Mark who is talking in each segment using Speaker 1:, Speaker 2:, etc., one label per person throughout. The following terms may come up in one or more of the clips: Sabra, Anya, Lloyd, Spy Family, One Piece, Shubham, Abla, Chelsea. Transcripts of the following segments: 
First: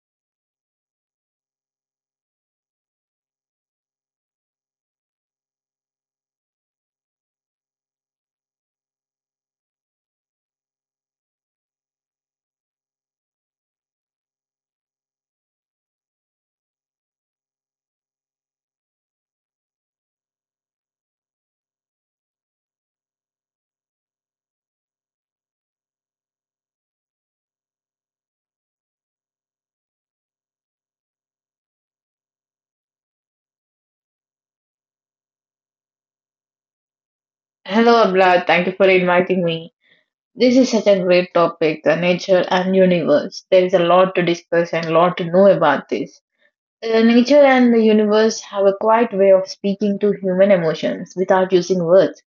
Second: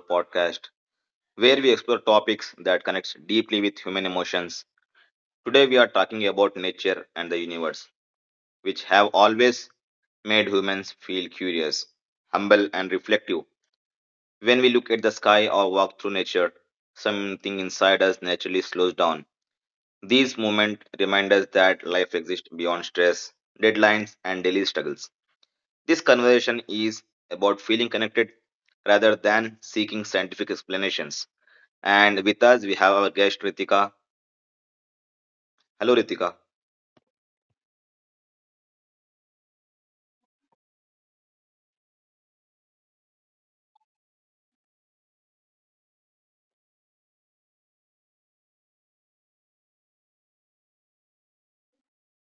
Speaker 1: podcast where we explore topics that connects deeply with human emotions. Today we are talking about nature and the universe, which have always made humans feel curious, humble and reflective. When we look at the sky or walk through nature, something inside us naturally slows down. These moments remind us that life exists beyond stress, deadlines and daily struggles. This conversation is about feeling connected rather than seeking scientific explanations. And with us, we have our guest Ritika. Hello, Ritika.
Speaker 2: Hello, Abla. Thank you for inviting me. This is such a great topic, the nature and universe. There is a lot to discuss and a lot to know about this. Nature and the universe have a quiet way of speaking to human emotions without using words.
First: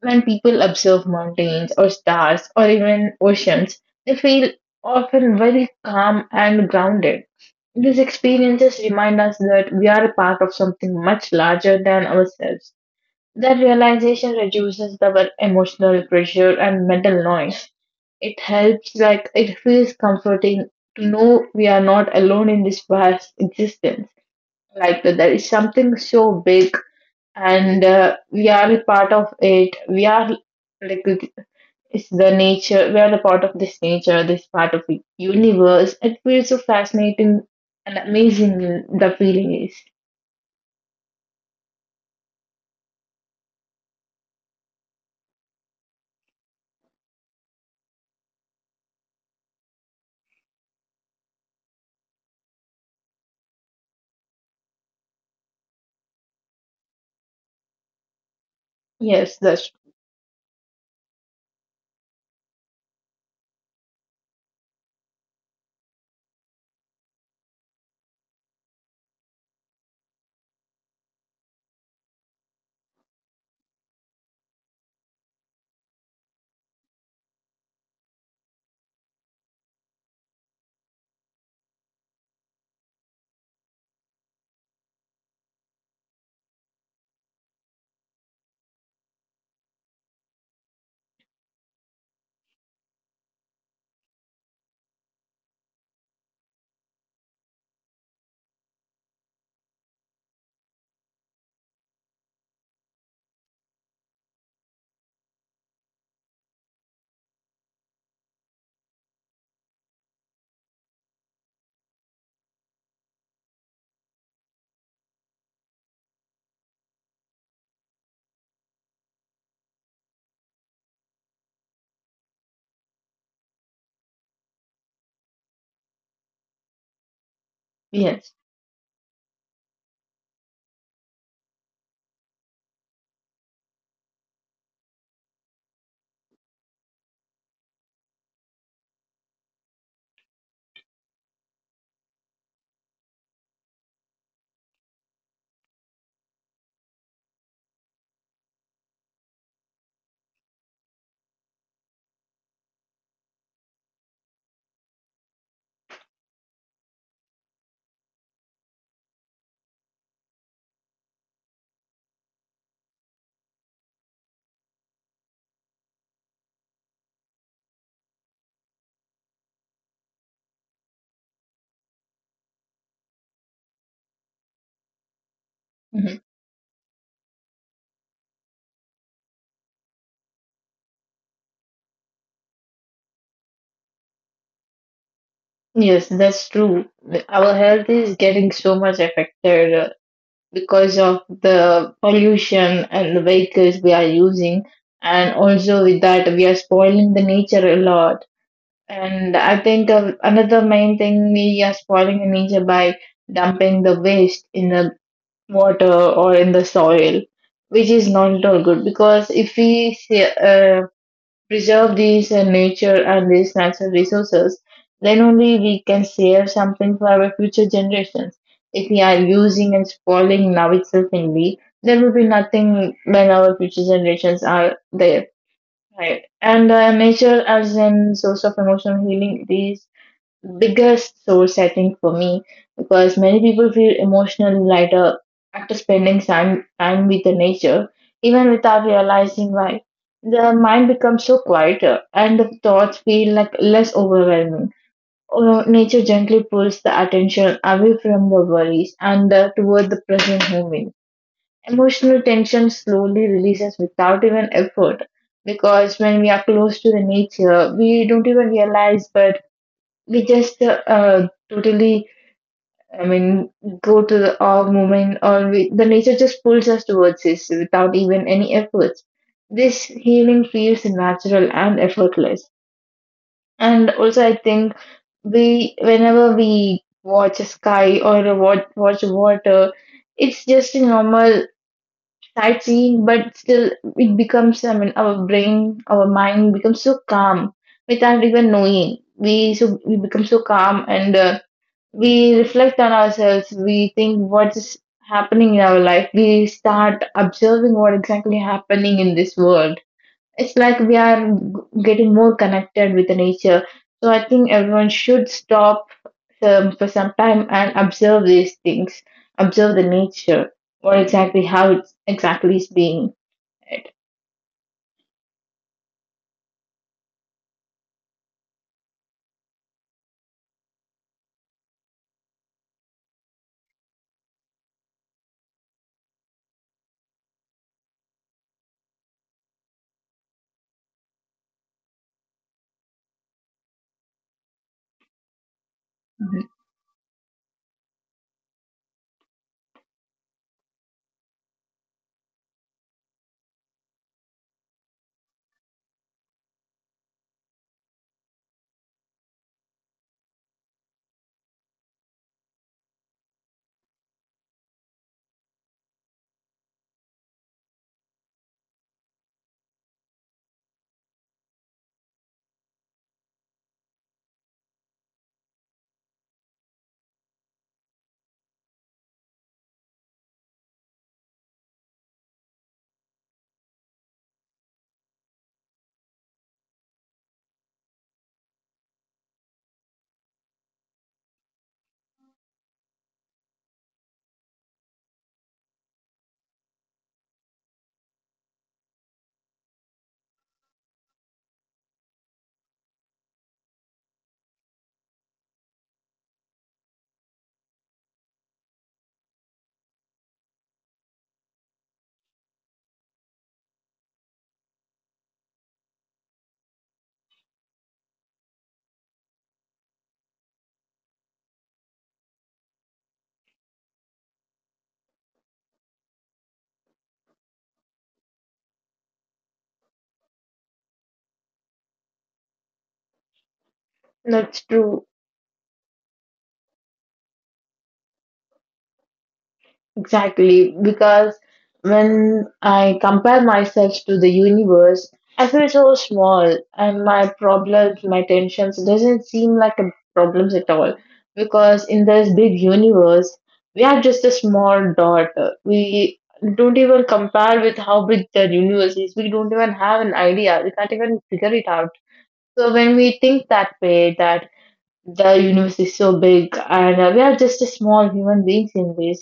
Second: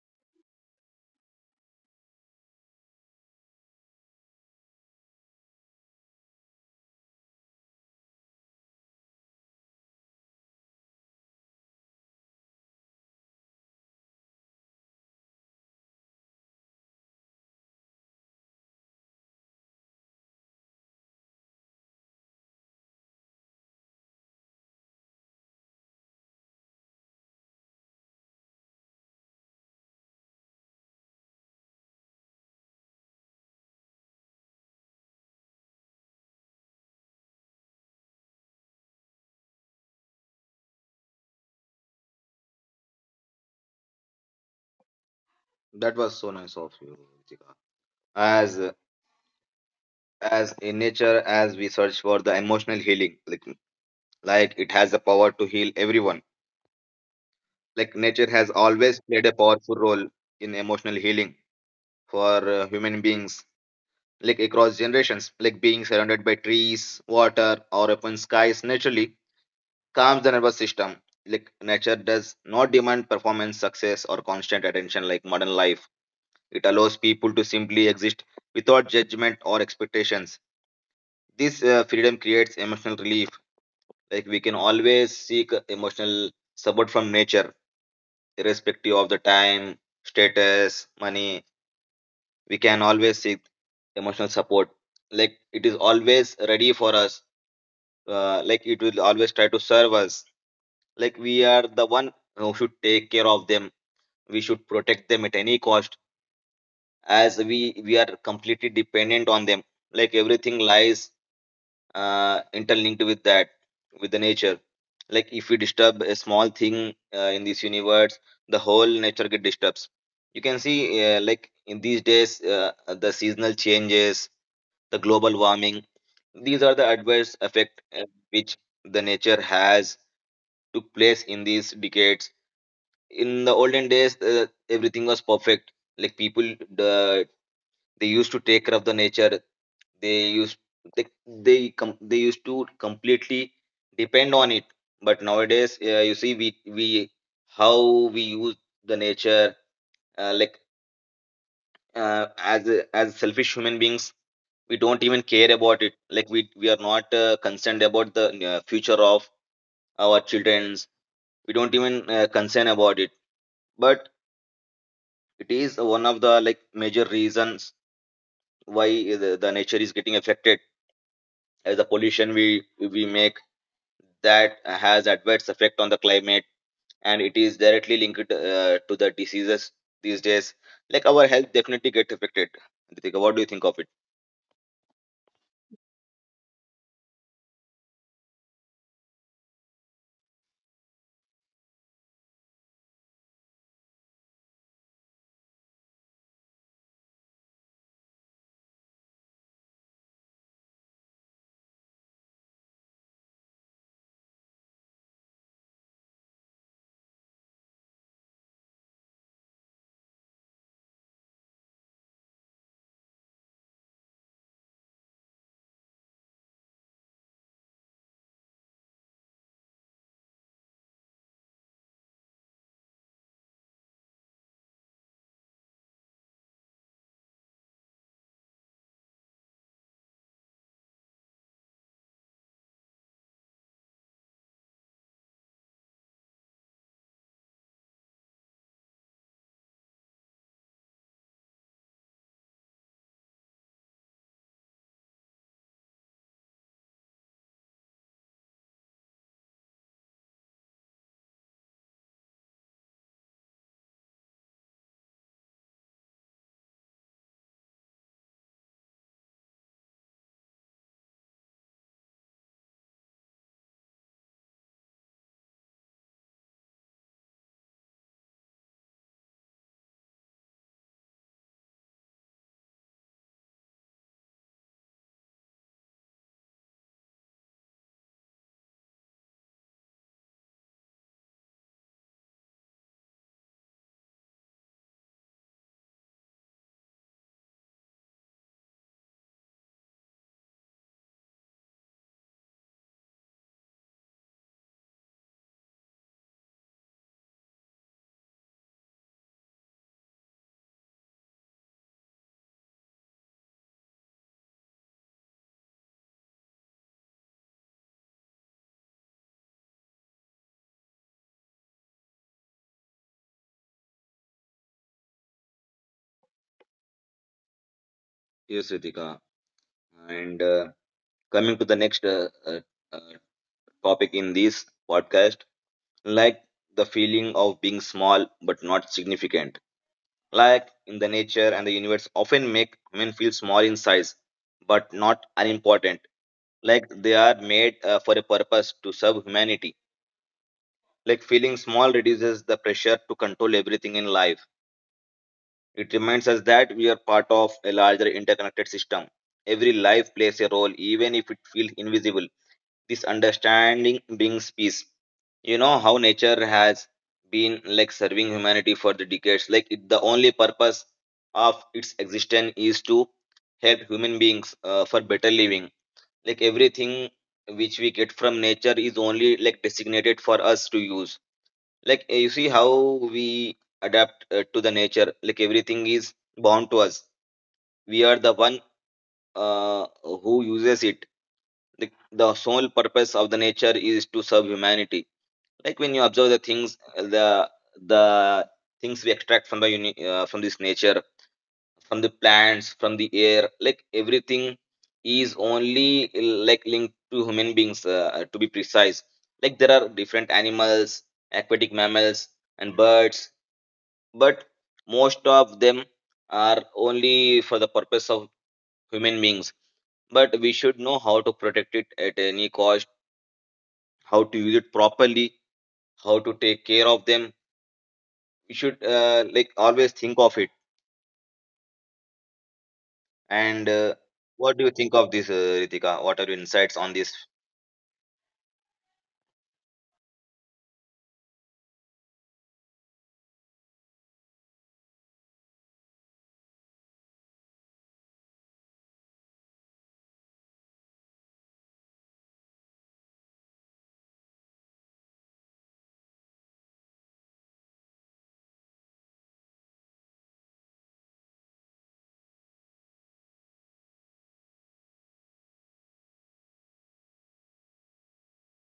Speaker 2: When people observe mountains or stars or even oceans, they feel often very calm and grounded. These experiences remind us that we are a part of something much larger than ourselves. That realization reduces the emotional pressure and mental noise. It helps, like, it feels comforting to know we are not alone in this vast existence. Like, that there is something so big, and we are a part of it. We are, like, it's the nature, we are the part of this nature, this part of the universe. It feels so fascinating and amazing, the feeling is.
Speaker 1: That was so nice of you, Ritika. As as in nature, as we search for the emotional healing, like it has the power to heal everyone. Like nature has always played a powerful role
Speaker 2: Yes,
Speaker 1: in
Speaker 2: that's,
Speaker 1: emotional healing for human beings, like across generations. Like being surrounded by trees, water, or open skies naturally calms the nervous system. Like nature does not demand performance, success, or constant attention like modern life. It allows people to simply exist without judgment or expectations. This freedom creates emotional relief. Like we can always seek emotional support from nature, irrespective of the time, status, money. We can always seek emotional support. Like it is always ready for us. Like it will always try to serve us. Like we are the one who should take care of them, we should protect them at any cost, as we are completely dependent on them. Like everything lies interlinked with that, with the nature. Like if we disturb a small thing in this universe, the whole nature get disturbs. You can see, like in these days, the seasonal changes, the global warming, these are the adverse effect which
Speaker 2: yes.
Speaker 1: the nature has took place in these decades. In the olden days, everything was perfect. Like people, uh, they used to take care of the nature. They used they they, com- they used to completely depend on it. But nowadays, you see, we how we use the nature, uh, like uh, as as selfish human beings, we don't even care about it. Like we are not concerned about the future of our childrens. We don't even concern about it. But it is one of the like major reasons why the nature is getting affected. As the pollution we make, that has adverse effect on the climate,
Speaker 2: Mm-hmm.
Speaker 1: and it is directly linked to the diseases these days. Like our health definitely get affected. Ritika, what do you think of it?
Speaker 2: Yes, that's true. Our health is getting so much affected because of the pollution and the vehicles we are using, and also with that, we are spoiling the nature a lot. And I think another main thing we are spoiling the nature by dumping the waste in the water or in the soil, which is not at all good because if we see, preserve these nature and these natural resources, then only we can save something for our future generations. If we are using and spoiling now itself only, there will be nothing when our future generations are there. Right. And nature as a source of emotional healing, these biggest source I think for me because many people feel emotional lighter after spending time with the nature, even without realizing why. The mind becomes so quieter and the thoughts feel like less overwhelming. Nature gently pulls the attention away from the worries and toward the present moment. Emotional tension slowly releases without even effort because when we are close to the nature, we don't even realize, but we just totally, I mean go to the awe moment, or we, the nature just pulls us towards this without even any efforts. This healing feels natural and effortless. And also I think we, whenever we watch a sky or a watch water, it's just a normal sightseeing, but still it becomes, I mean our brain, our mind becomes so calm without even knowing. We so we become so calm and we reflect on ourselves. We think what's happening in our life. We start observing what exactly happening in this world. It's like we are getting more connected with the nature. So I think everyone should stop for some time and observe these things, observe the nature, what exactly, how it exactly is being it.
Speaker 1: Yes, Ritika. And coming to the next uh, topic in this podcast, like the feeling of being small but not significant. Like in the nature and the universe often make men feel small in size, but not unimportant.
Speaker 2: Mhm.
Speaker 1: Like they are made for a purpose to serve humanity. Like feeling small reduces the pressure to control everything in life. It reminds us that we are part of a larger interconnected system. Every life plays a role, even if it feels invisible. This understanding brings peace. You know how nature has been like serving humanity for the decades. Like it, the only purpose of its existence is to help human beings for better living. Like everything which we get from nature is only like designated for us to use. Like you see how we adapt to the nature. Like everything is bound to us. We are the one who uses it. The sole purpose of the nature is to serve humanity. Like when you observe the things, the the things we extract from the from this nature, from the plants, from the air, like everything is only like linked to human beings, to be precise. Like there are different animals, aquatic mammals and birds, but most of them are only for the purpose of human beings. But we should know how to protect it at any cost, how to use it properly, how to take care of them. You should like always think of it. And
Speaker 2: That's true.
Speaker 1: what do you think of this, Ritika? What are your insights on this?
Speaker 2: Exactly, because when I compare myself to the universe, I feel so small and my problems, my tensions doesn't seem like a problems at all. Because in this big universe, we are just a small dot. We don't even compare with how big the universe is. We don't even have an idea. We can't even figure it out. So when we think that way, that the universe is so big and we are just a small human beings in this,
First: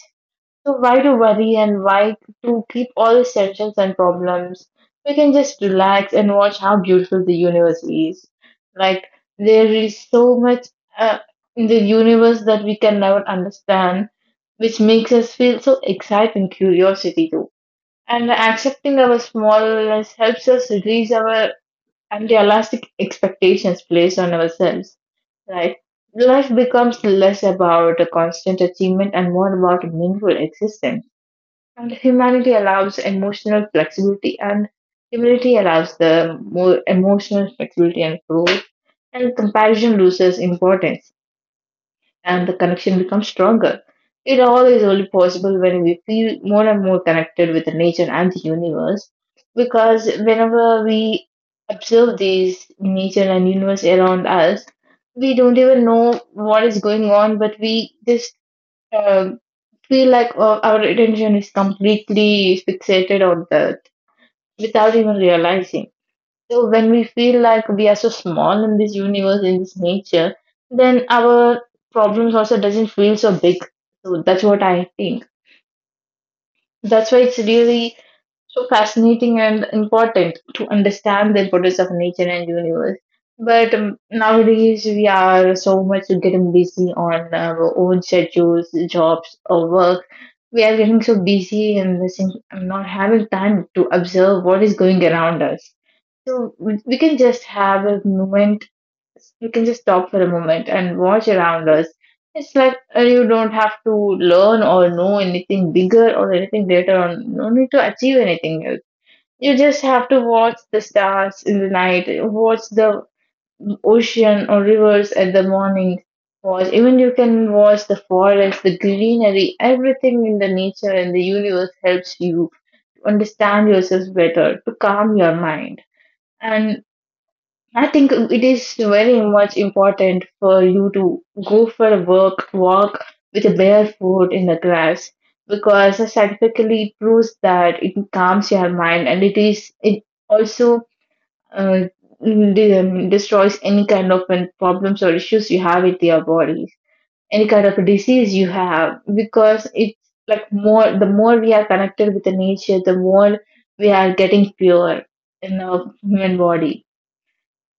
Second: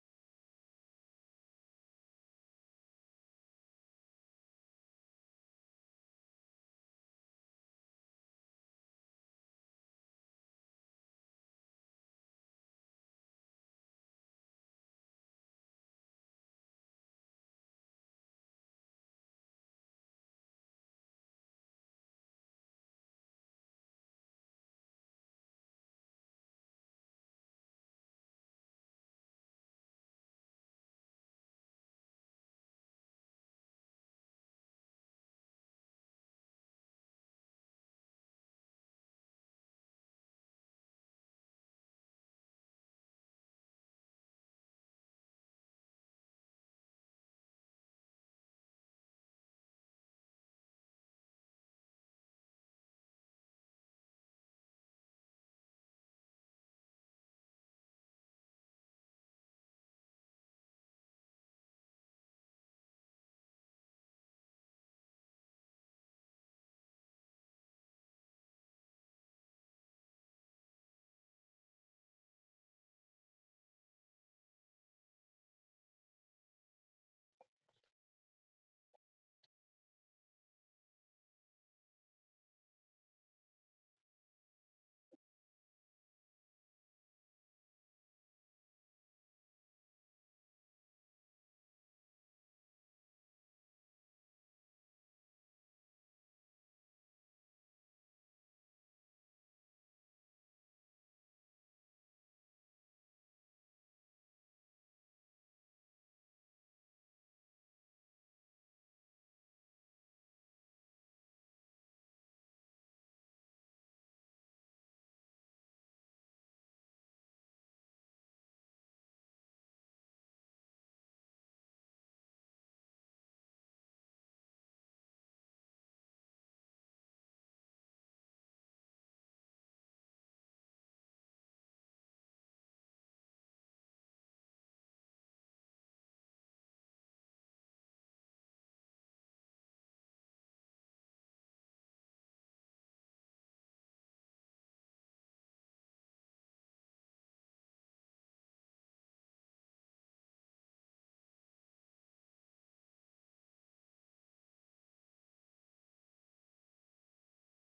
Speaker 2: so why to worry and why to keep all these tensions and problems? We can just relax and watch how beautiful the universe is. Like there is so much uh, in the universe that we can never understand, which makes us feel so excited and curiosity too. And accepting our smallness helps us release our unrealistic expectations placed on ourselves. Right? Life becomes less about a constant achievement and more about a meaningful existence. And humanity allows emotional flexibility, and humility allows the more emotional flexibility and growth. And comparison loses importance, and the connection becomes stronger. It all is only possible when we feel more and more connected with the nature and the universe, because whenever we observe these nature and universe around us, we don't even know what is going on, but we just um, feel like our attention is completely fixated on that without even realizing. So when we feel like we are so small in this universe, in this nature, then our problems also doesn't feel so big. So that's what I think. That's why it's really so fascinating and important to understand the importance of nature and universe. But nowadays we are so much getting busy on our own schedules, jobs, or work. We are getting so busy and this thing- not having time to observe what is going around us. So we can just have a moment. We can just stop for a moment and watch around us. It's like you don't have to learn or know anything bigger or anything later on. No need to achieve anything else. You just have to watch the stars in the night, watch the ocean or rivers at the morning, watch, even you can watch the forest, the greenery. Everything in the nature and the universe helps you to understand yourself better, to calm your mind. And I think it is very much important for you to go for a work walk with a bare foot in the grass, because scientifically it proves that it calms your mind, and it also uh, destroys any kind of problems or issues you have with your body, any kind of disease you have. Because it's like more, the more we are connected with the nature, the more we are getting pure in our human body.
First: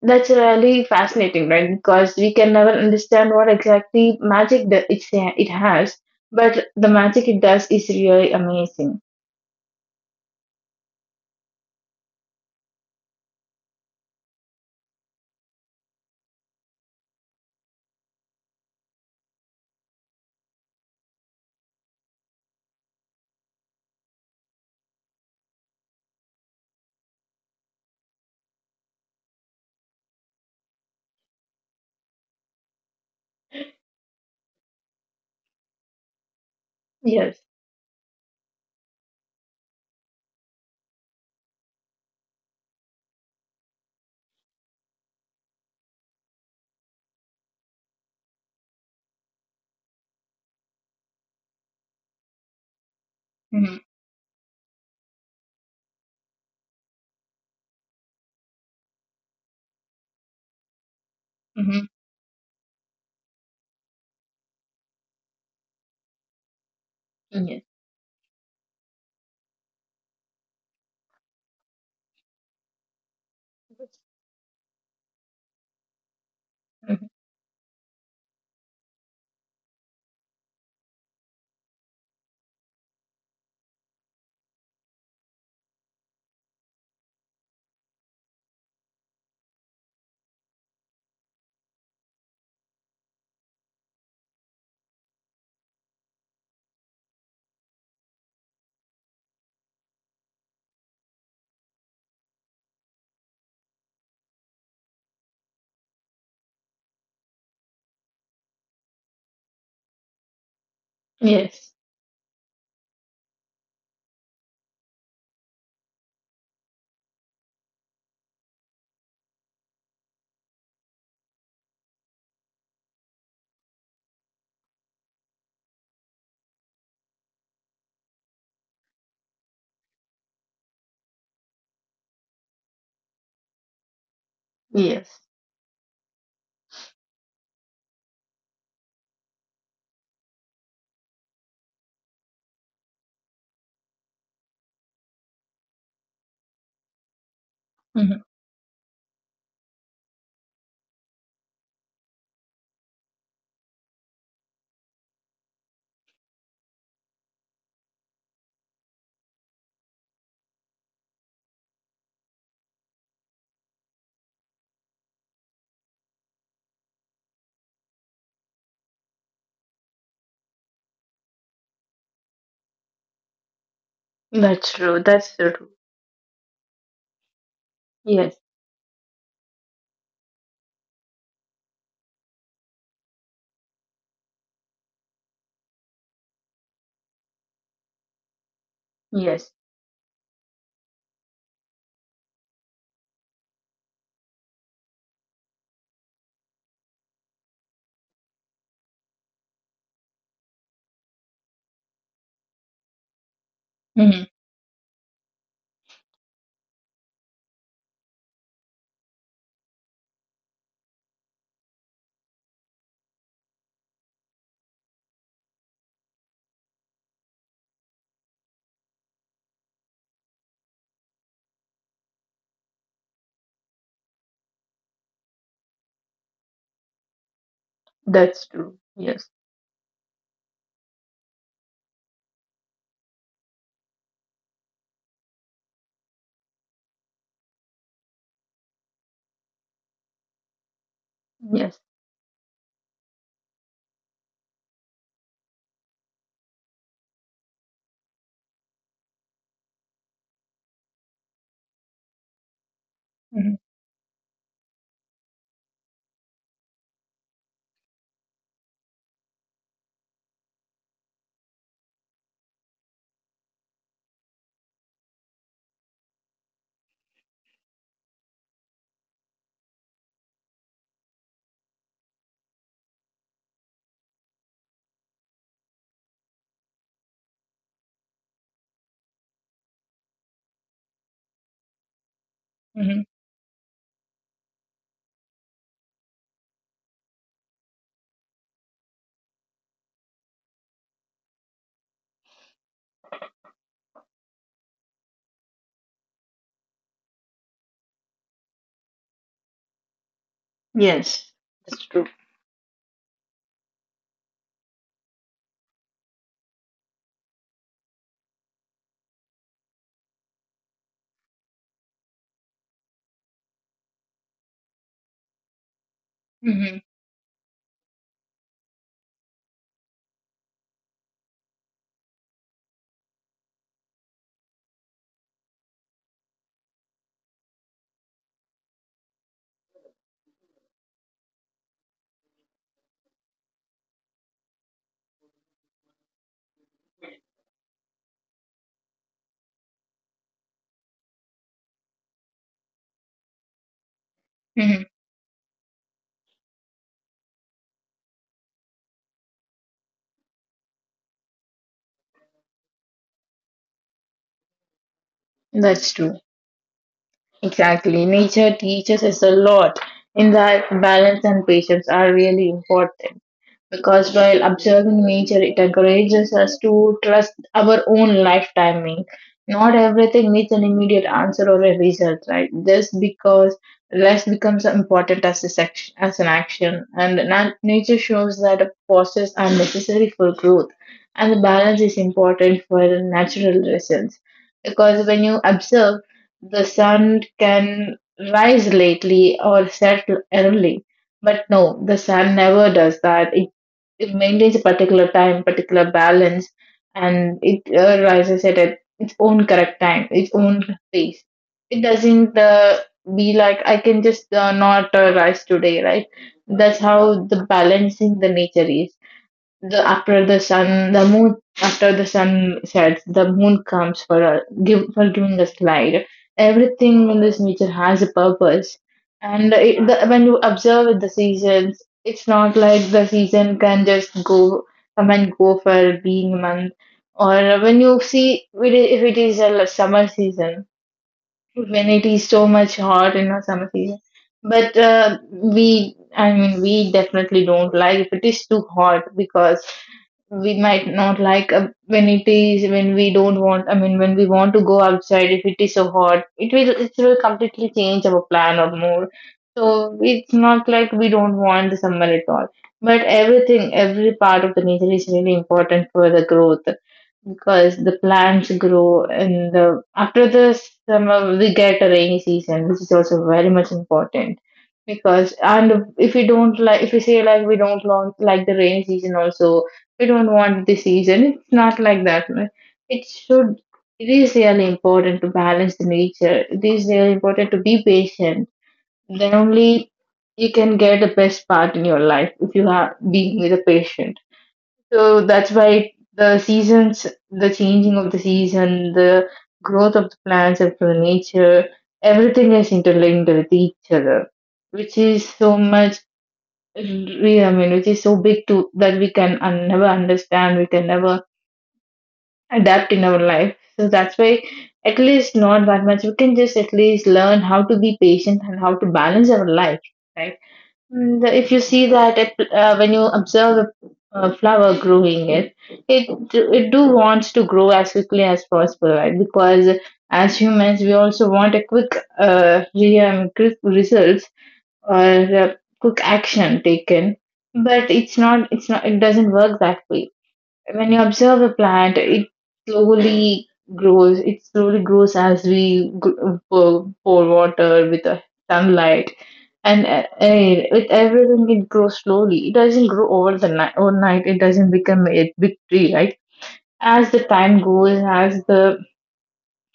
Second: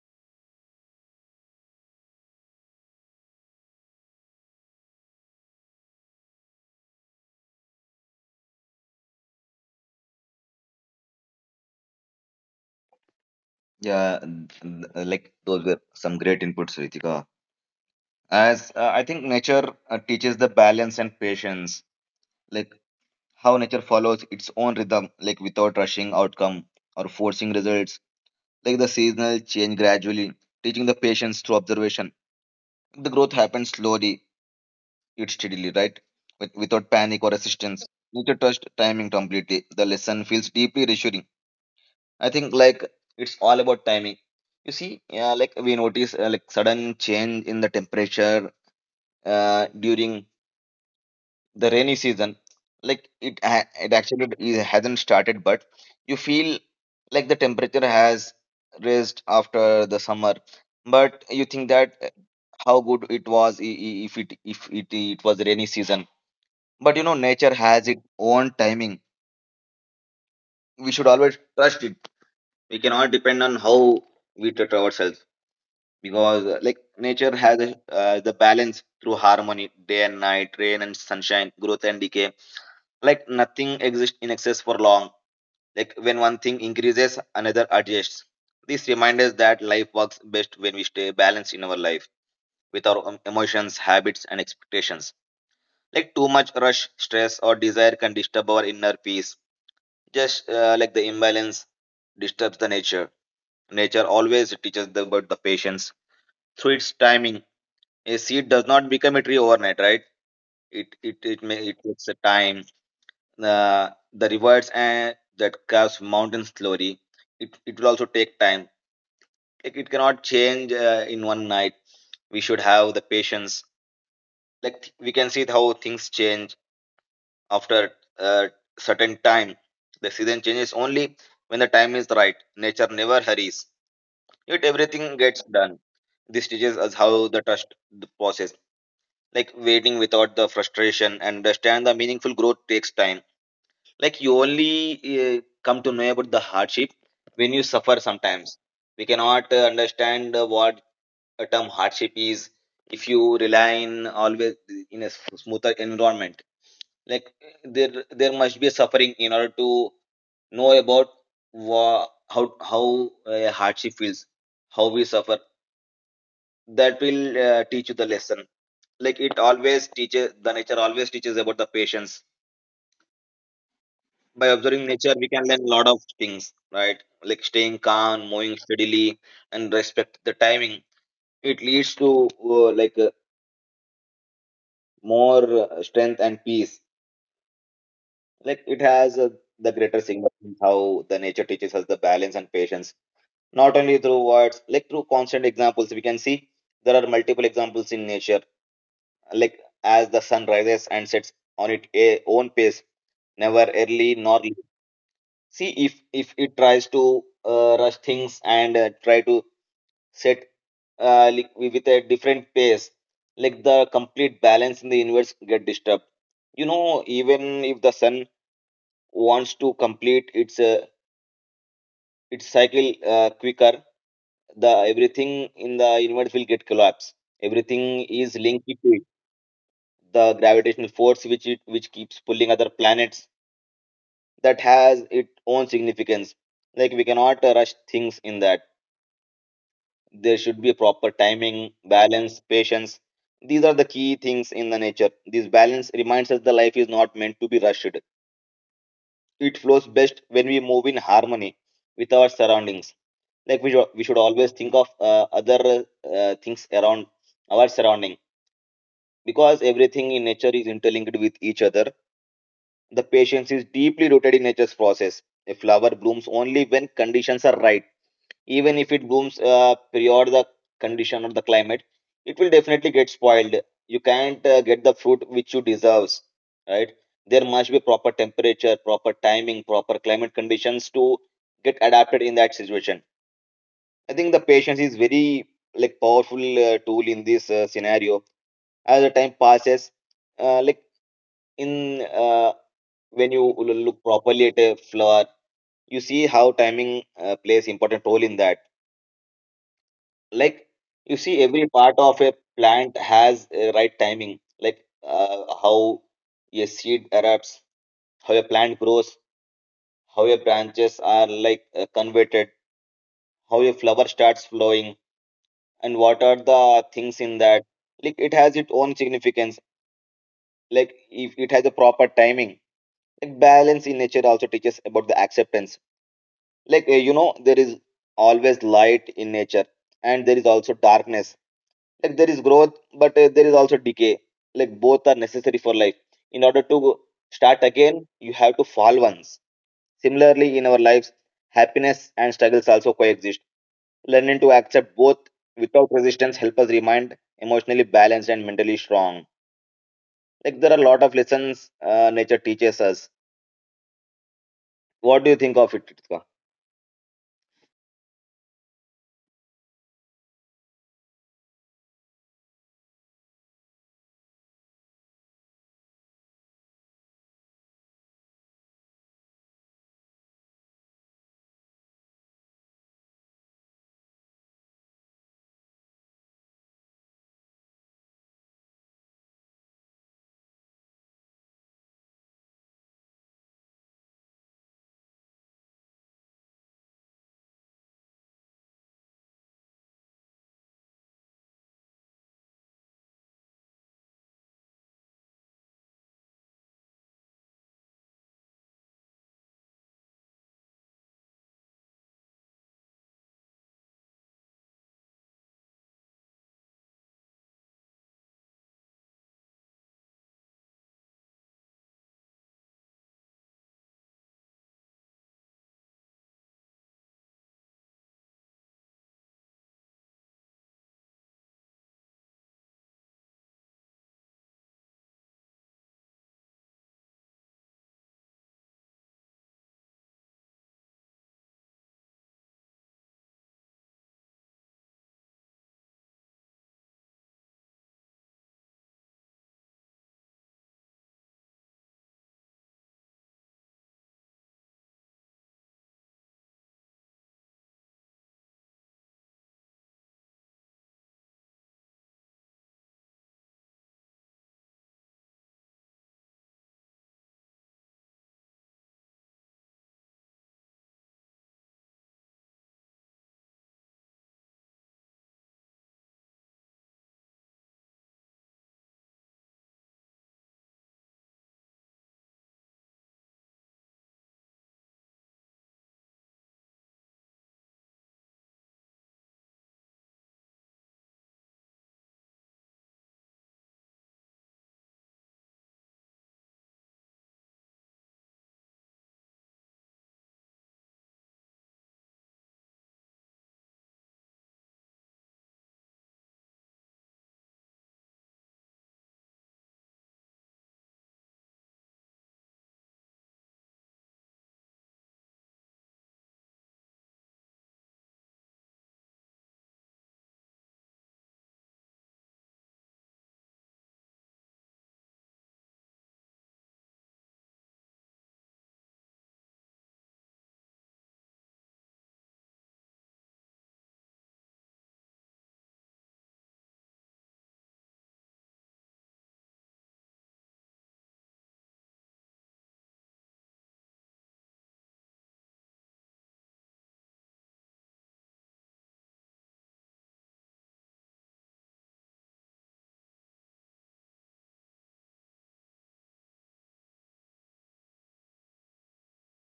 Speaker 2: That's really fascinating, right? Because we can never understand what exactly magic that it has, but the magic it does is really amazing.
Speaker 1: Yeah, like those were some great inputs, Ritika. As I think nature teaches the balance and patience, like how nature follows its own rhythm, like without rushing outcome or forcing results, like the seasonal change gradually, teaching the patience through observation. The growth happens slowly, it steadily, right? With, without panic or
Speaker 2: Yes.
Speaker 1: assistance. Need to trust timing completely. The lesson feels deeply reassuring. I think like it's all about timing. You see, yeah, like we notice like sudden change in the temperature during the rainy season. Like it, ha-
Speaker 2: Mm-hmm.
Speaker 1: it actually it hasn't started, but you feel like the temperature has raised after the summer. But you think
Speaker 2: Mm-hmm.
Speaker 1: that how good it was, if it it was rainy season. But you know, nature
Speaker 2: Yes.
Speaker 1: has its own timing. We should always trust it. We cannot depend on how we treat ourselves. Because, like,
Speaker 2: Mhm.
Speaker 1: nature has a, the balance through harmony, day and night, rain and sunshine, growth and decay. Like, nothing exists in excess for long. Like, when one thing increases, another adjusts. This reminds us that life works best when we stay balanced in our life with our emotions, habits, and expectations. Like, too much rush, stress, or desire can disturb our inner peace, just like the imbalance disturbs the nature. Nature always teaches about the patience through its timing. A seed does not become a tree overnight, right? it it it may
Speaker 2: Yes.
Speaker 1: it takes a time. uh, the rivers and that curves mountains slowly, it will also take time. Like it cannot change in one night. We should have the patience. Like we can see how things change after a certain time. The season changes only when the time is right. Nature never hurries, it everything
Speaker 2: Yes.
Speaker 1: gets done. This teaches us how the trust the process, like waiting without the frustration, and understand the meaningful growth takes time. Like you only come to know about the hardship when you suffer
Speaker 2: Hmm.
Speaker 1: sometimes. We cannot understand what a term hardship is if you rely in always in a smoother environment. Like there must be a suffering in order to know about wha- how how hardship feels, how we suffer. That will teach you the lesson. Like it always teaches, the nature always teaches about the patience. By
Speaker 2: That's
Speaker 1: observing
Speaker 2: true.
Speaker 1: nature, we
Speaker 2: That's
Speaker 1: can learn
Speaker 2: true.
Speaker 1: a lot of things, right? Like staying calm,
Speaker 2: Yes.
Speaker 1: moving steadily, and respect the timing. It leads to more strength and peace. Like it has
Speaker 2: Yes.
Speaker 1: the greater significance how the nature teaches us the balance and patience. Not only through words, like through constant examples, we can see there are multiple examples in nature, like as the sun rises and sets on its own pace, never early
Speaker 2: Hmm.
Speaker 1: nor late. See, if it tries to rush things and try to set with a different pace, like the complete balance in the universe get disturbed. You know, even if the sun wants to complete its cycle quicker, the everything in the universe will get collapsed. Everything is
Speaker 2: That's
Speaker 1: linked
Speaker 2: true.
Speaker 1: to it.
Speaker 2: Yes.
Speaker 1: The gravitational force which it which keeps pulling other planets, that has its own significance. Like we cannot rush things in that. There should be a proper
Speaker 2: Yes.
Speaker 1: timing, balance, patience. These are the key things in the nature. This balance reminds us the life is not meant to be rushed. It flows best when we move in harmony with our
Speaker 2: Hmm.
Speaker 1: surroundings. Like should we should always think of other things around our surrounding, because everything in nature is interlinked with each other. The patience is deeply rooted in nature's process. A flower blooms only when conditions are right. Even if it blooms period the condition or the climate, it will definitely get spoiled. You can't get the fruit which you deserves, right? There must be proper temperature, proper timing, proper climate conditions to get
Speaker 2: Hmm.
Speaker 1: adapted in that situation. I think the patience is very like powerful tool in this scenario. As the time passes, like in when you will look properly at a flower, you see how timing plays important role in that.
Speaker 2: Yes.
Speaker 1: Like you
Speaker 2: That's
Speaker 1: see,
Speaker 2: true.
Speaker 1: every part of a plant has a right timing. Like how a seed erupts, how a plant grows, how your branches are like converted, how a flower starts flowing, and what
Speaker 2: Hmm.
Speaker 1: are the things in that. Like it has its own significance. Like if it has a proper timing. Like balance in nature also teaches about the acceptance, you know there is always light in nature and there is also darkness. Like there is growth, but there is also decay. Like both are necessary for life. In order to start again, you have to fall once. Similarly, in our lives, happiness and struggles also coexist. Learning to
Speaker 2: Hmm.
Speaker 1: accept both without resistance help us remain emotionally balanced and mentally strong. Like there are a lot of lessons nature teaches us. What do you think of
Speaker 2: That's
Speaker 1: it,
Speaker 2: true.
Speaker 1: Ritika?
Speaker 2: Exactly. Nature teaches us a lot, in that balance and patience are really important, because while observing nature, it encourages us to trust our own life timing. Not everything needs an immediate answer or a result, right? Just because less becomes important as a section, as an action, and nature shows that a process are necessary for growth, and the balance is important for the natural reasons. Because when you observe, the sun can rise lately or set early, but no, the sun never does that. It maintains a particular time, particular balance, and it rises at a, its own correct time, its own pace. It doesn't be like I can just not rise today, right? That's how the balancing the nature is. The after the sun, the moon, after the sun sets, the moon comes for a, give for giving us light. Everything in this nature has a purpose. And it, the, when you observe the seasons, it's not like the season can just go, come and go for being a month. Or when you see it, I- if it is a summer season, when it is so much hot in a summer season, but we, I mean we definitely don't like if it is too hot, because we might not like when it is, when we don't want, I mean when we want to go outside, if it is so hot, it will completely change our plan or mood. So it's not like we don't want the summer at all, but everything, every part of the nature is really important for the growth, because the plants grow in the, after the summer we get a rainy season, which is also very much important. Because, and if we don't like, if we say like we don't want like the rainy season also, we don't want this season, it's not like that. It should, it is really important to balance the nature, it is really important to be patient. Then only you can get the best part in your life if you are being with a patient. So that's why the seasons, the changing of the season, the growth of the plants and the nature, everything is interlinked with each other, which is so much, I mean, which is so big to that we can never understand, we can never adapt in our life. So that's why, at least not that much, we can just at least learn how to be patient and how to balance our life, right? Mm, If you see that it, when you observe a flower growing, it it do wants to grow as quickly as possible, right? Because as humans, we also want a quick quick results or quick action taken, but it's not, it doesn't work that way. When you observe a plant, it slowly grows. It slowly grows as we pour, pour water with the sunlight, and with everything, it grows slowly. It doesn't grow over the night. Overnight, it doesn't become a big tree, right? As the time goes, as the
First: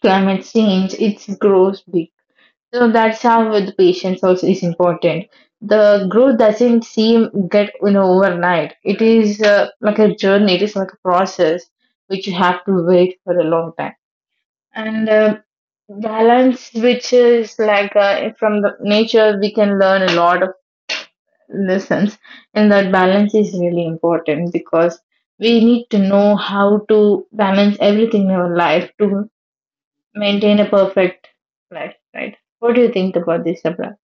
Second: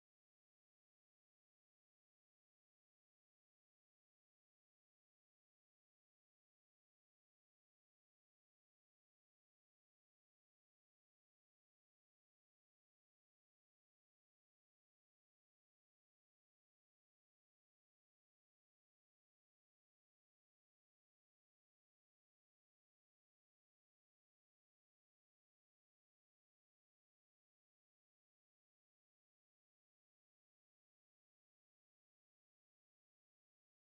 Speaker 2: climate change, it grows big. So that's how the patience also is important. The growth doesn't seem get overnight. It is like a journey. It is like a process which you have to wait for a long time. And Balance, which is like from the nature, we can learn a lot of lessons, and that balance is really important because we need to know how to balance everything in our life to maintain a perfect life. Right? What do you think about this, Sabra?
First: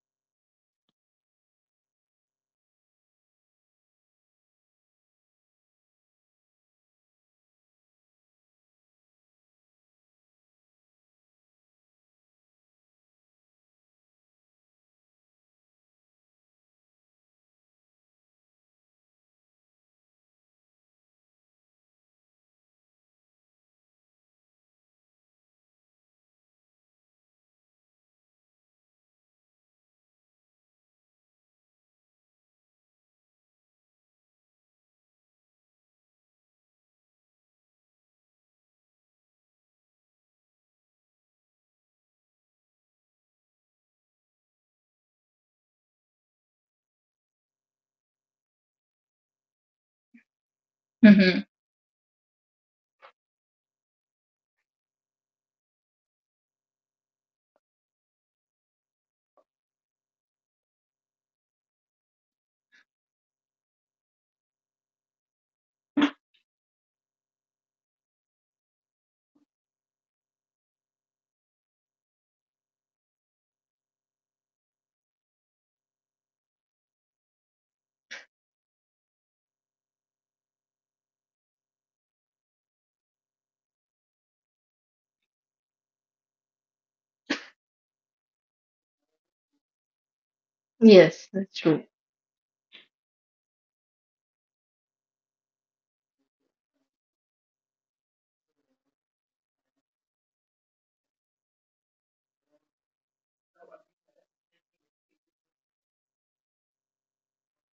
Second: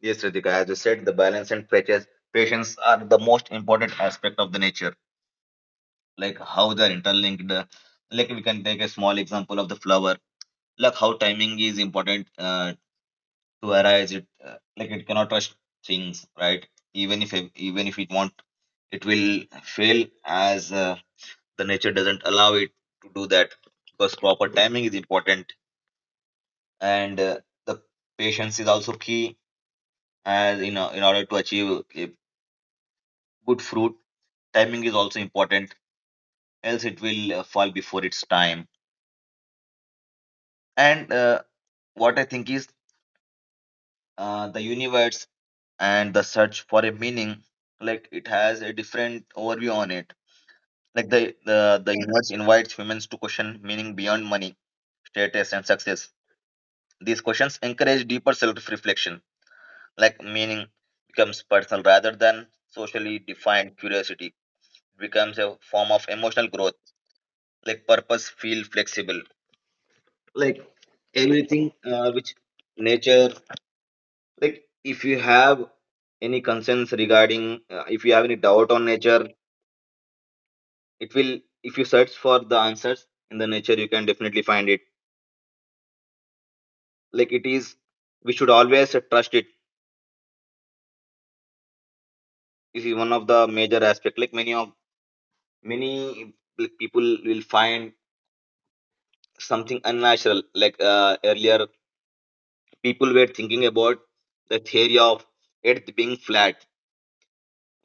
Speaker 1: Yes, Ritika, as you said, the balance and patience are the most important aspect of the nature, like how they're interlinked. Like we can take a small example of the flower, like how timing is important to arise it. Like it cannot rush things, right? Even if it want, it will fail, as the nature doesn't allow it to do that because proper timing is important. And the patience is also key, as in order to achieve a good fruit, timing is also important, else it will fall before its time. And uh, what i think is uh, the universe and the search for a meaning, like it has a different overview on it. Like the universe invites humans to question meaning beyond money, status, and success. These questions encourage deeper self-reflection. Like meaning becomes personal rather than socially defined. Curiosity becomes a form of emotional growth. Like purpose feel flexible. Like everything which nature, like if you have any concerns regarding, if you have any doubt on nature, it will, if you search for the answers in the nature, you can definitely find it. Like it is, we should always trust it.
Speaker 2: Yes, that's true.
Speaker 1: This is one of the major aspect. Like many people will find something unnatural, like earlier people were thinking about the theory of earth being flat.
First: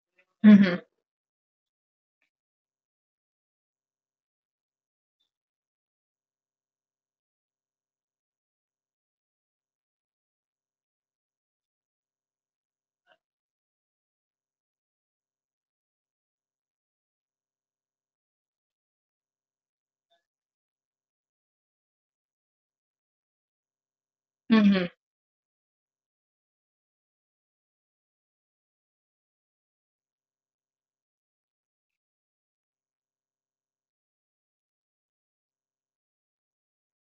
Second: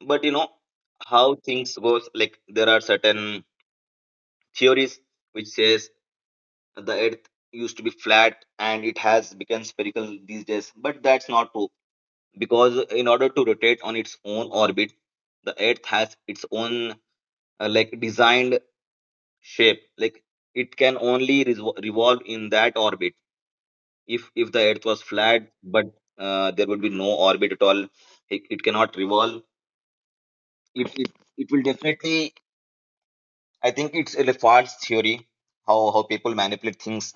Speaker 1: But you know
Speaker 2: Mhm.
Speaker 1: how things goes. Like there are certain theories which says the earth used to be flat and it has become spherical these days, but that's not true, because in order to rotate on its own orbit, the earth has its own like designed shape. Like it can only revolve in that orbit. If the earth
Speaker 2: Mhm.
Speaker 1: was flat, but there would be no orbit at all. It cannot revolve. It, it it will definitely, I think it's a false theory. How people manipulate things.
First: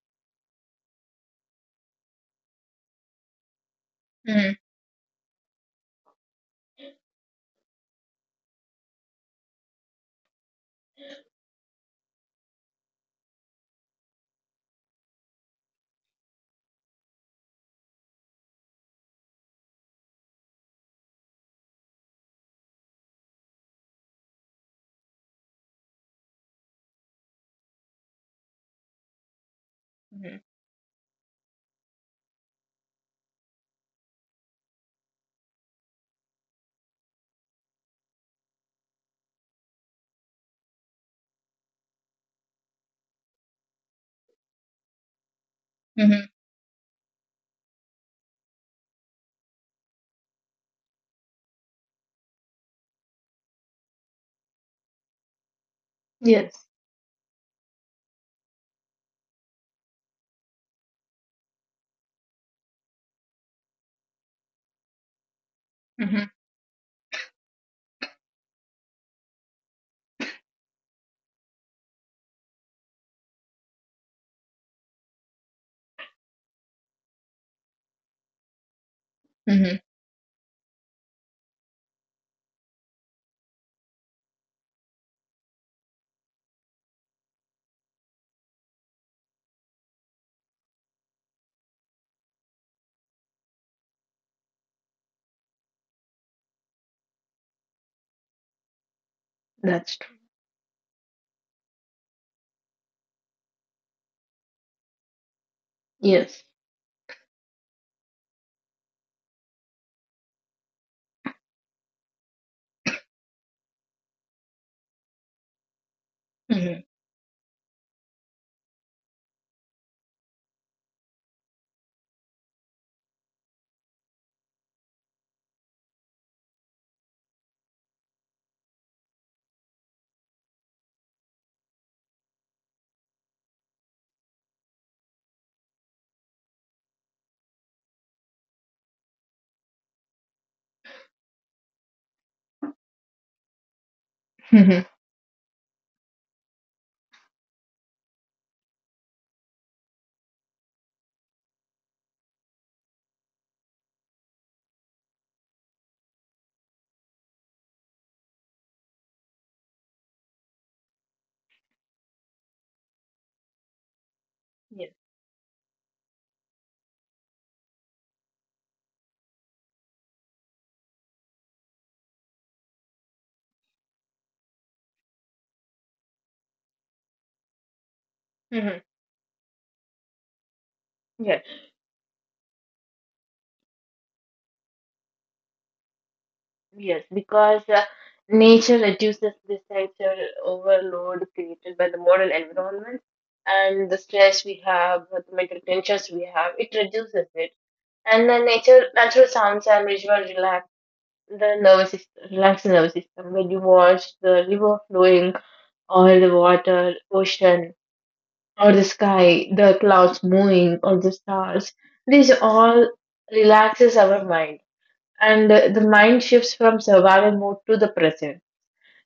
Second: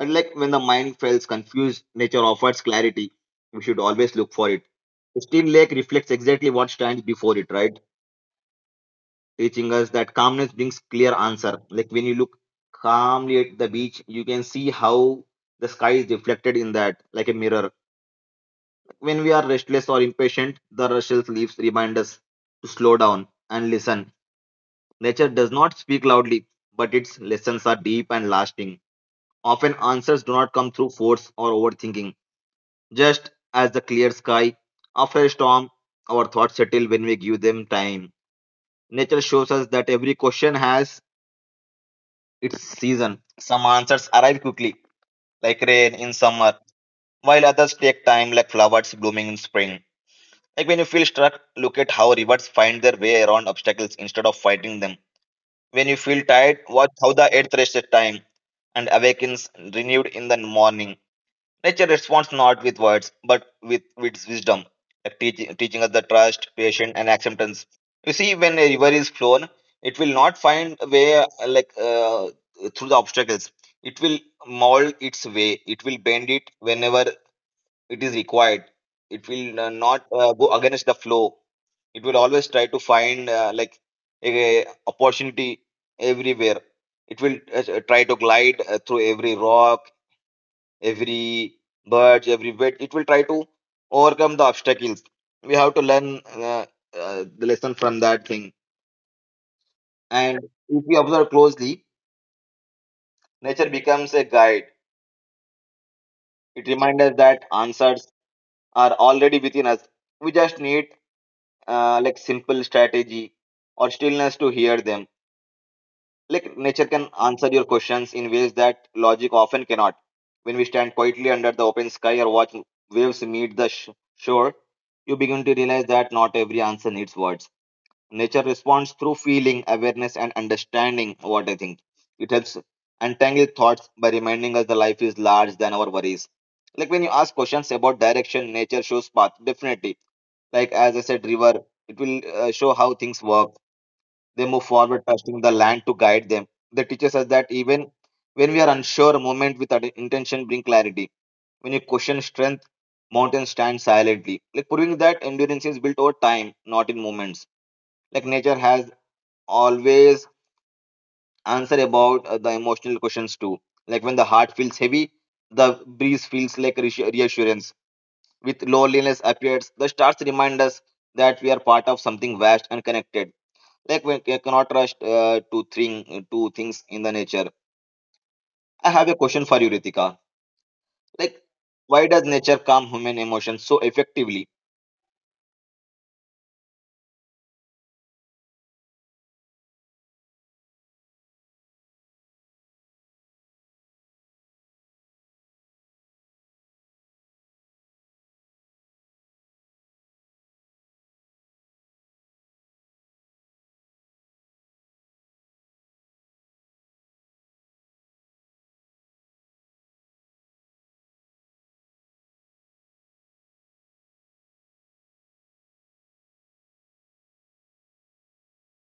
Speaker 1: And like when the mind feels confused, nature offers clarity. We should always look for
Speaker 2: Mhm.
Speaker 1: it. Still lake reflects exactly what stands before it, right? Teaching us that calmness brings clear answer. Like when you look calmly at the beach, you can see how the sky is reflected in that, like a mirror. When we are restless or impatient, the rustled leaves remind us to slow down and listen. Nature does not speak loudly, but its lessons are deep and lasting. Often answers do
Speaker 2: Mhm.
Speaker 1: not come through force or overthinking. Just as the clear sky after a storm, our thoughts settle when we give them time. Nature shows us that every question has its season. Some answers arrive quickly, like rain in
Speaker 2: Mhm.
Speaker 1: summer, while others take time, like flowers blooming in spring. Like when you feel stuck, look at how rivers find their way around obstacles instead of fighting them. When you feel
Speaker 2: Yes.
Speaker 1: tired, watch how the earth wastes time and awakens renewed in the morning. Nature responds not with words, but with wisdom, like teaching us the
Speaker 2: Mhm.
Speaker 1: trust, patience, and acceptance. You see, when a river is flown, it will not find a way through the obstacles. It will mold its way. It will bend it whenever it is required. It will
Speaker 2: Mhm.
Speaker 1: not go against the flow. It will always try to find like a opportunity everywhere. It will try to glide through every rock, every birds, every weight. It will try to overcome the obstacles. We have to learn the lesson from that thing.
Speaker 2: That's true.
Speaker 1: And if we observe closely, nature becomes a guide.
Speaker 2: Yes.
Speaker 1: It reminds us that answers are already within us. We just need like simple strategy or stillness to hear them. Like
Speaker 2: Mhm.
Speaker 1: nature can answer your questions in ways that logic often cannot. When we stand quietly under the open sky or watch waves meet the shore, you begin to realize that not every answer needs words. Nature responds through feeling, awareness, and understanding, what I think. It helps untangle thoughts by reminding us the life is large than our worries. Like when you ask questions about direction, nature shows path, definitely. Like as I said, river, it will show how things work. They move
Speaker 2: Mhm.
Speaker 1: forward, trusting the land to guide them. They teaches us that even when we are unsure, movement with intention bring clarity. When you question strength, mountains stand silently, like proving that endurance is built over time, not in moments. Like nature has always answer about the emotional questions too. Like when the heart feels
Speaker 2: Yes.
Speaker 1: heavy, the breeze feels like reassurance. With loneliness appears, the stars remind us that we are part of something vast and connected. Like we cannot trust two things in the nature.
Speaker 2: Mhm.
Speaker 1: I have a question for you, Ritika.
Speaker 2: Yes,
Speaker 1: Like why does nature calm human emotions so effectively?
Speaker 2: yes, because nature reduces this sensory overload created by the modern environment, and the stress we have, the mental tensions we have, it reduces it. And the nature, natural sounds and visual relax the nervous system, relax the nervous system. When you watch the river flowing or the water, ocean, or the sky, the clouds moving, or the stars. This all relaxes our mind, and the mind shifts from survival mode to the present.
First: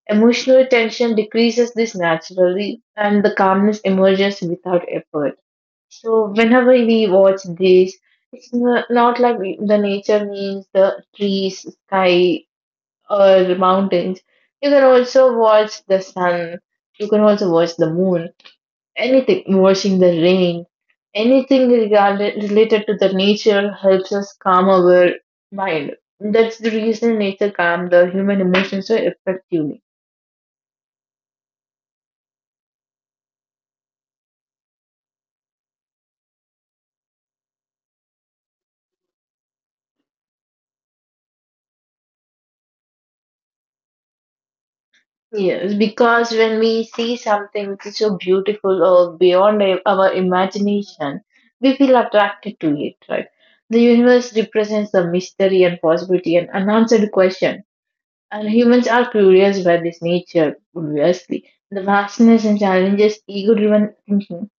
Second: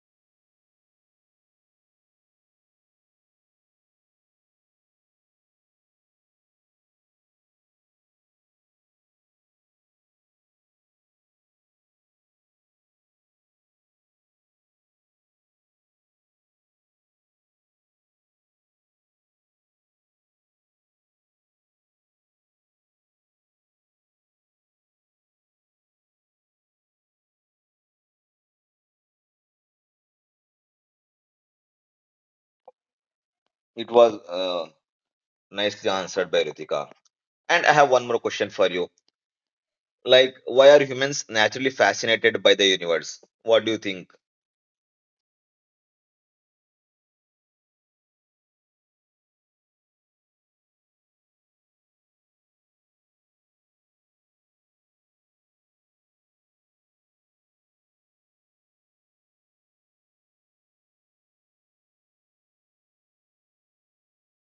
Speaker 2: Emotional tension decreases this naturally, and the calmness emerges without effort. So, whenever we watch this, not like the nature means the trees, sky, or mountains. You can also watch the sun. You can also watch the moon. Anything, watching the rain, anything related to the nature helps us calm our mind. That's the reason nature calms the human emotions so effectively.
Speaker 1: It was uh, nicely answered by Ritika, and I have one more question for you. Like why are humans naturally fascinated by the universe? What do you think?
Speaker 2: Yes, because when we see something which is so beautiful or beyond our imagination, we feel attracted to it, right? The universe represents the mystery and possibility and unanswered question. And humans are curious by this nature, obviously. The vastness and challenges ego driven thinking.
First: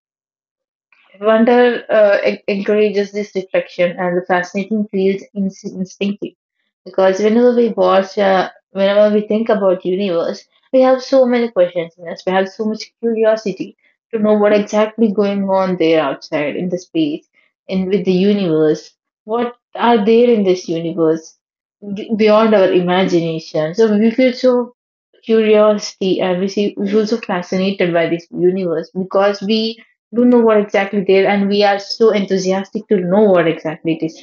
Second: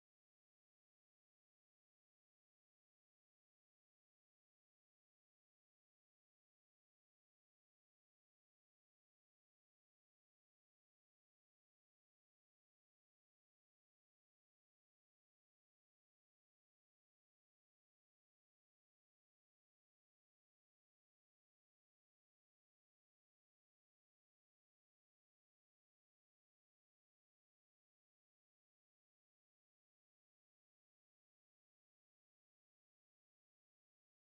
Speaker 2: Wonder encourages this reflection, and the fascinating feels instinctive because whenever we think about universe, we have so many questions in us. We have so much curiosity to know what exactly going on there outside in the space and with the universe. What are there in this universe beyond our imagination? So we feel so curiosity, and we feel so fascinated by this universe because we don't know what exactly there and we are so enthusiastic to know what exactly it is.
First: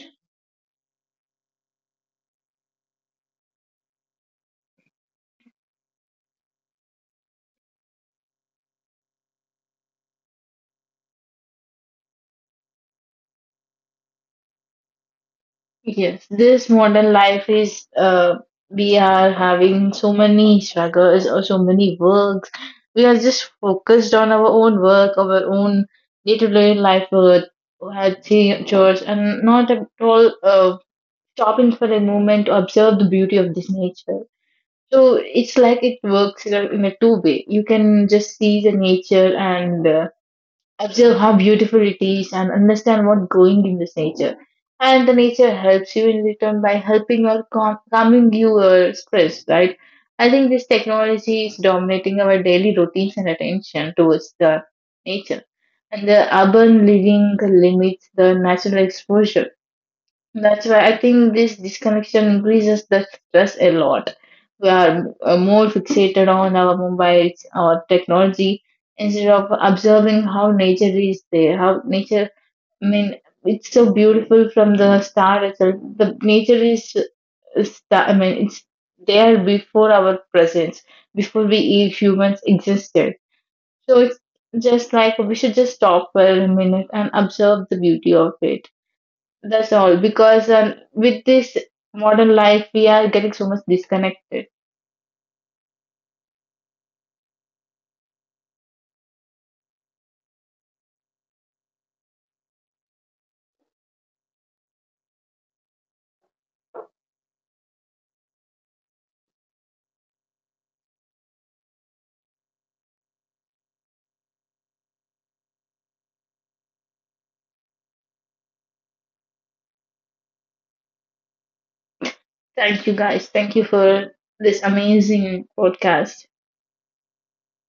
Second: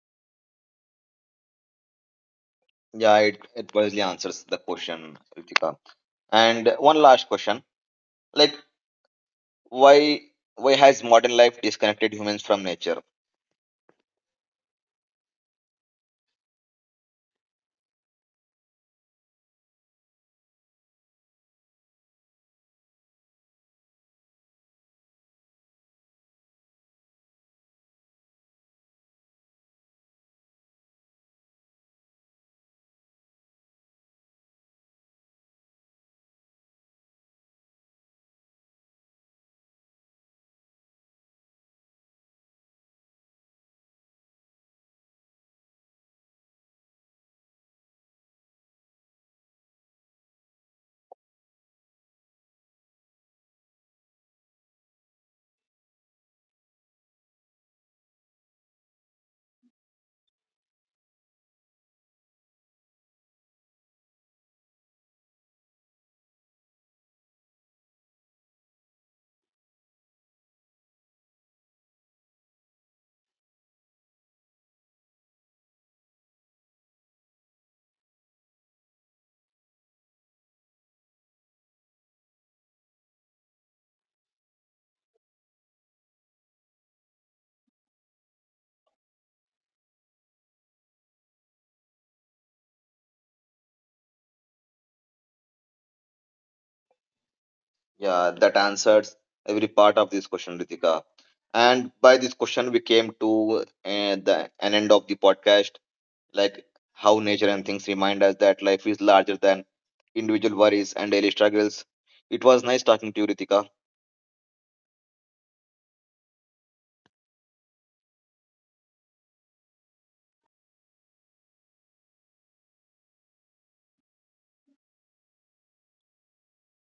Speaker 1: Yeah, it wisely answers the question, Ritika. And one last question, like why why has modern life disconnected humans from nature?
Speaker 2: Yes, this modern life is we are having so many struggles or so many works, we are just focused on our own work, our own day-to-day life at the church and not at all stopping for a moment to observe the beauty of this nature. So it's like it works in a two way. You can just see the nature and observe how beautiful it is and understand what's going in this nature. And the nature helps you in return by helping or calming your stress, right? I think this technology is dominating our daily routines and attention towards the nature. And the urban living limits the natural exposure. That's why I think this disconnection increases the stress a lot. We are more fixated on our mobiles, our technology, instead of observing how nature is there. How nature, I mean, it's so beautiful from the start itself. The nature is, I mean, it's there before our presence, before we humans existed. So it's just like we should just stop for a minute and observe the beauty of it. That's all because with this modern life, we are getting so much disconnected.
Speaker 1: Yeah, that answers every part of this question, Ritika. And by this question, we came to the an end of the podcast. Like how nature and things remind us that life is larger than individual worries and daily struggles. It was nice talking to you, Ritika.
Speaker 2: Thank you guys. Thank you for this amazing podcast.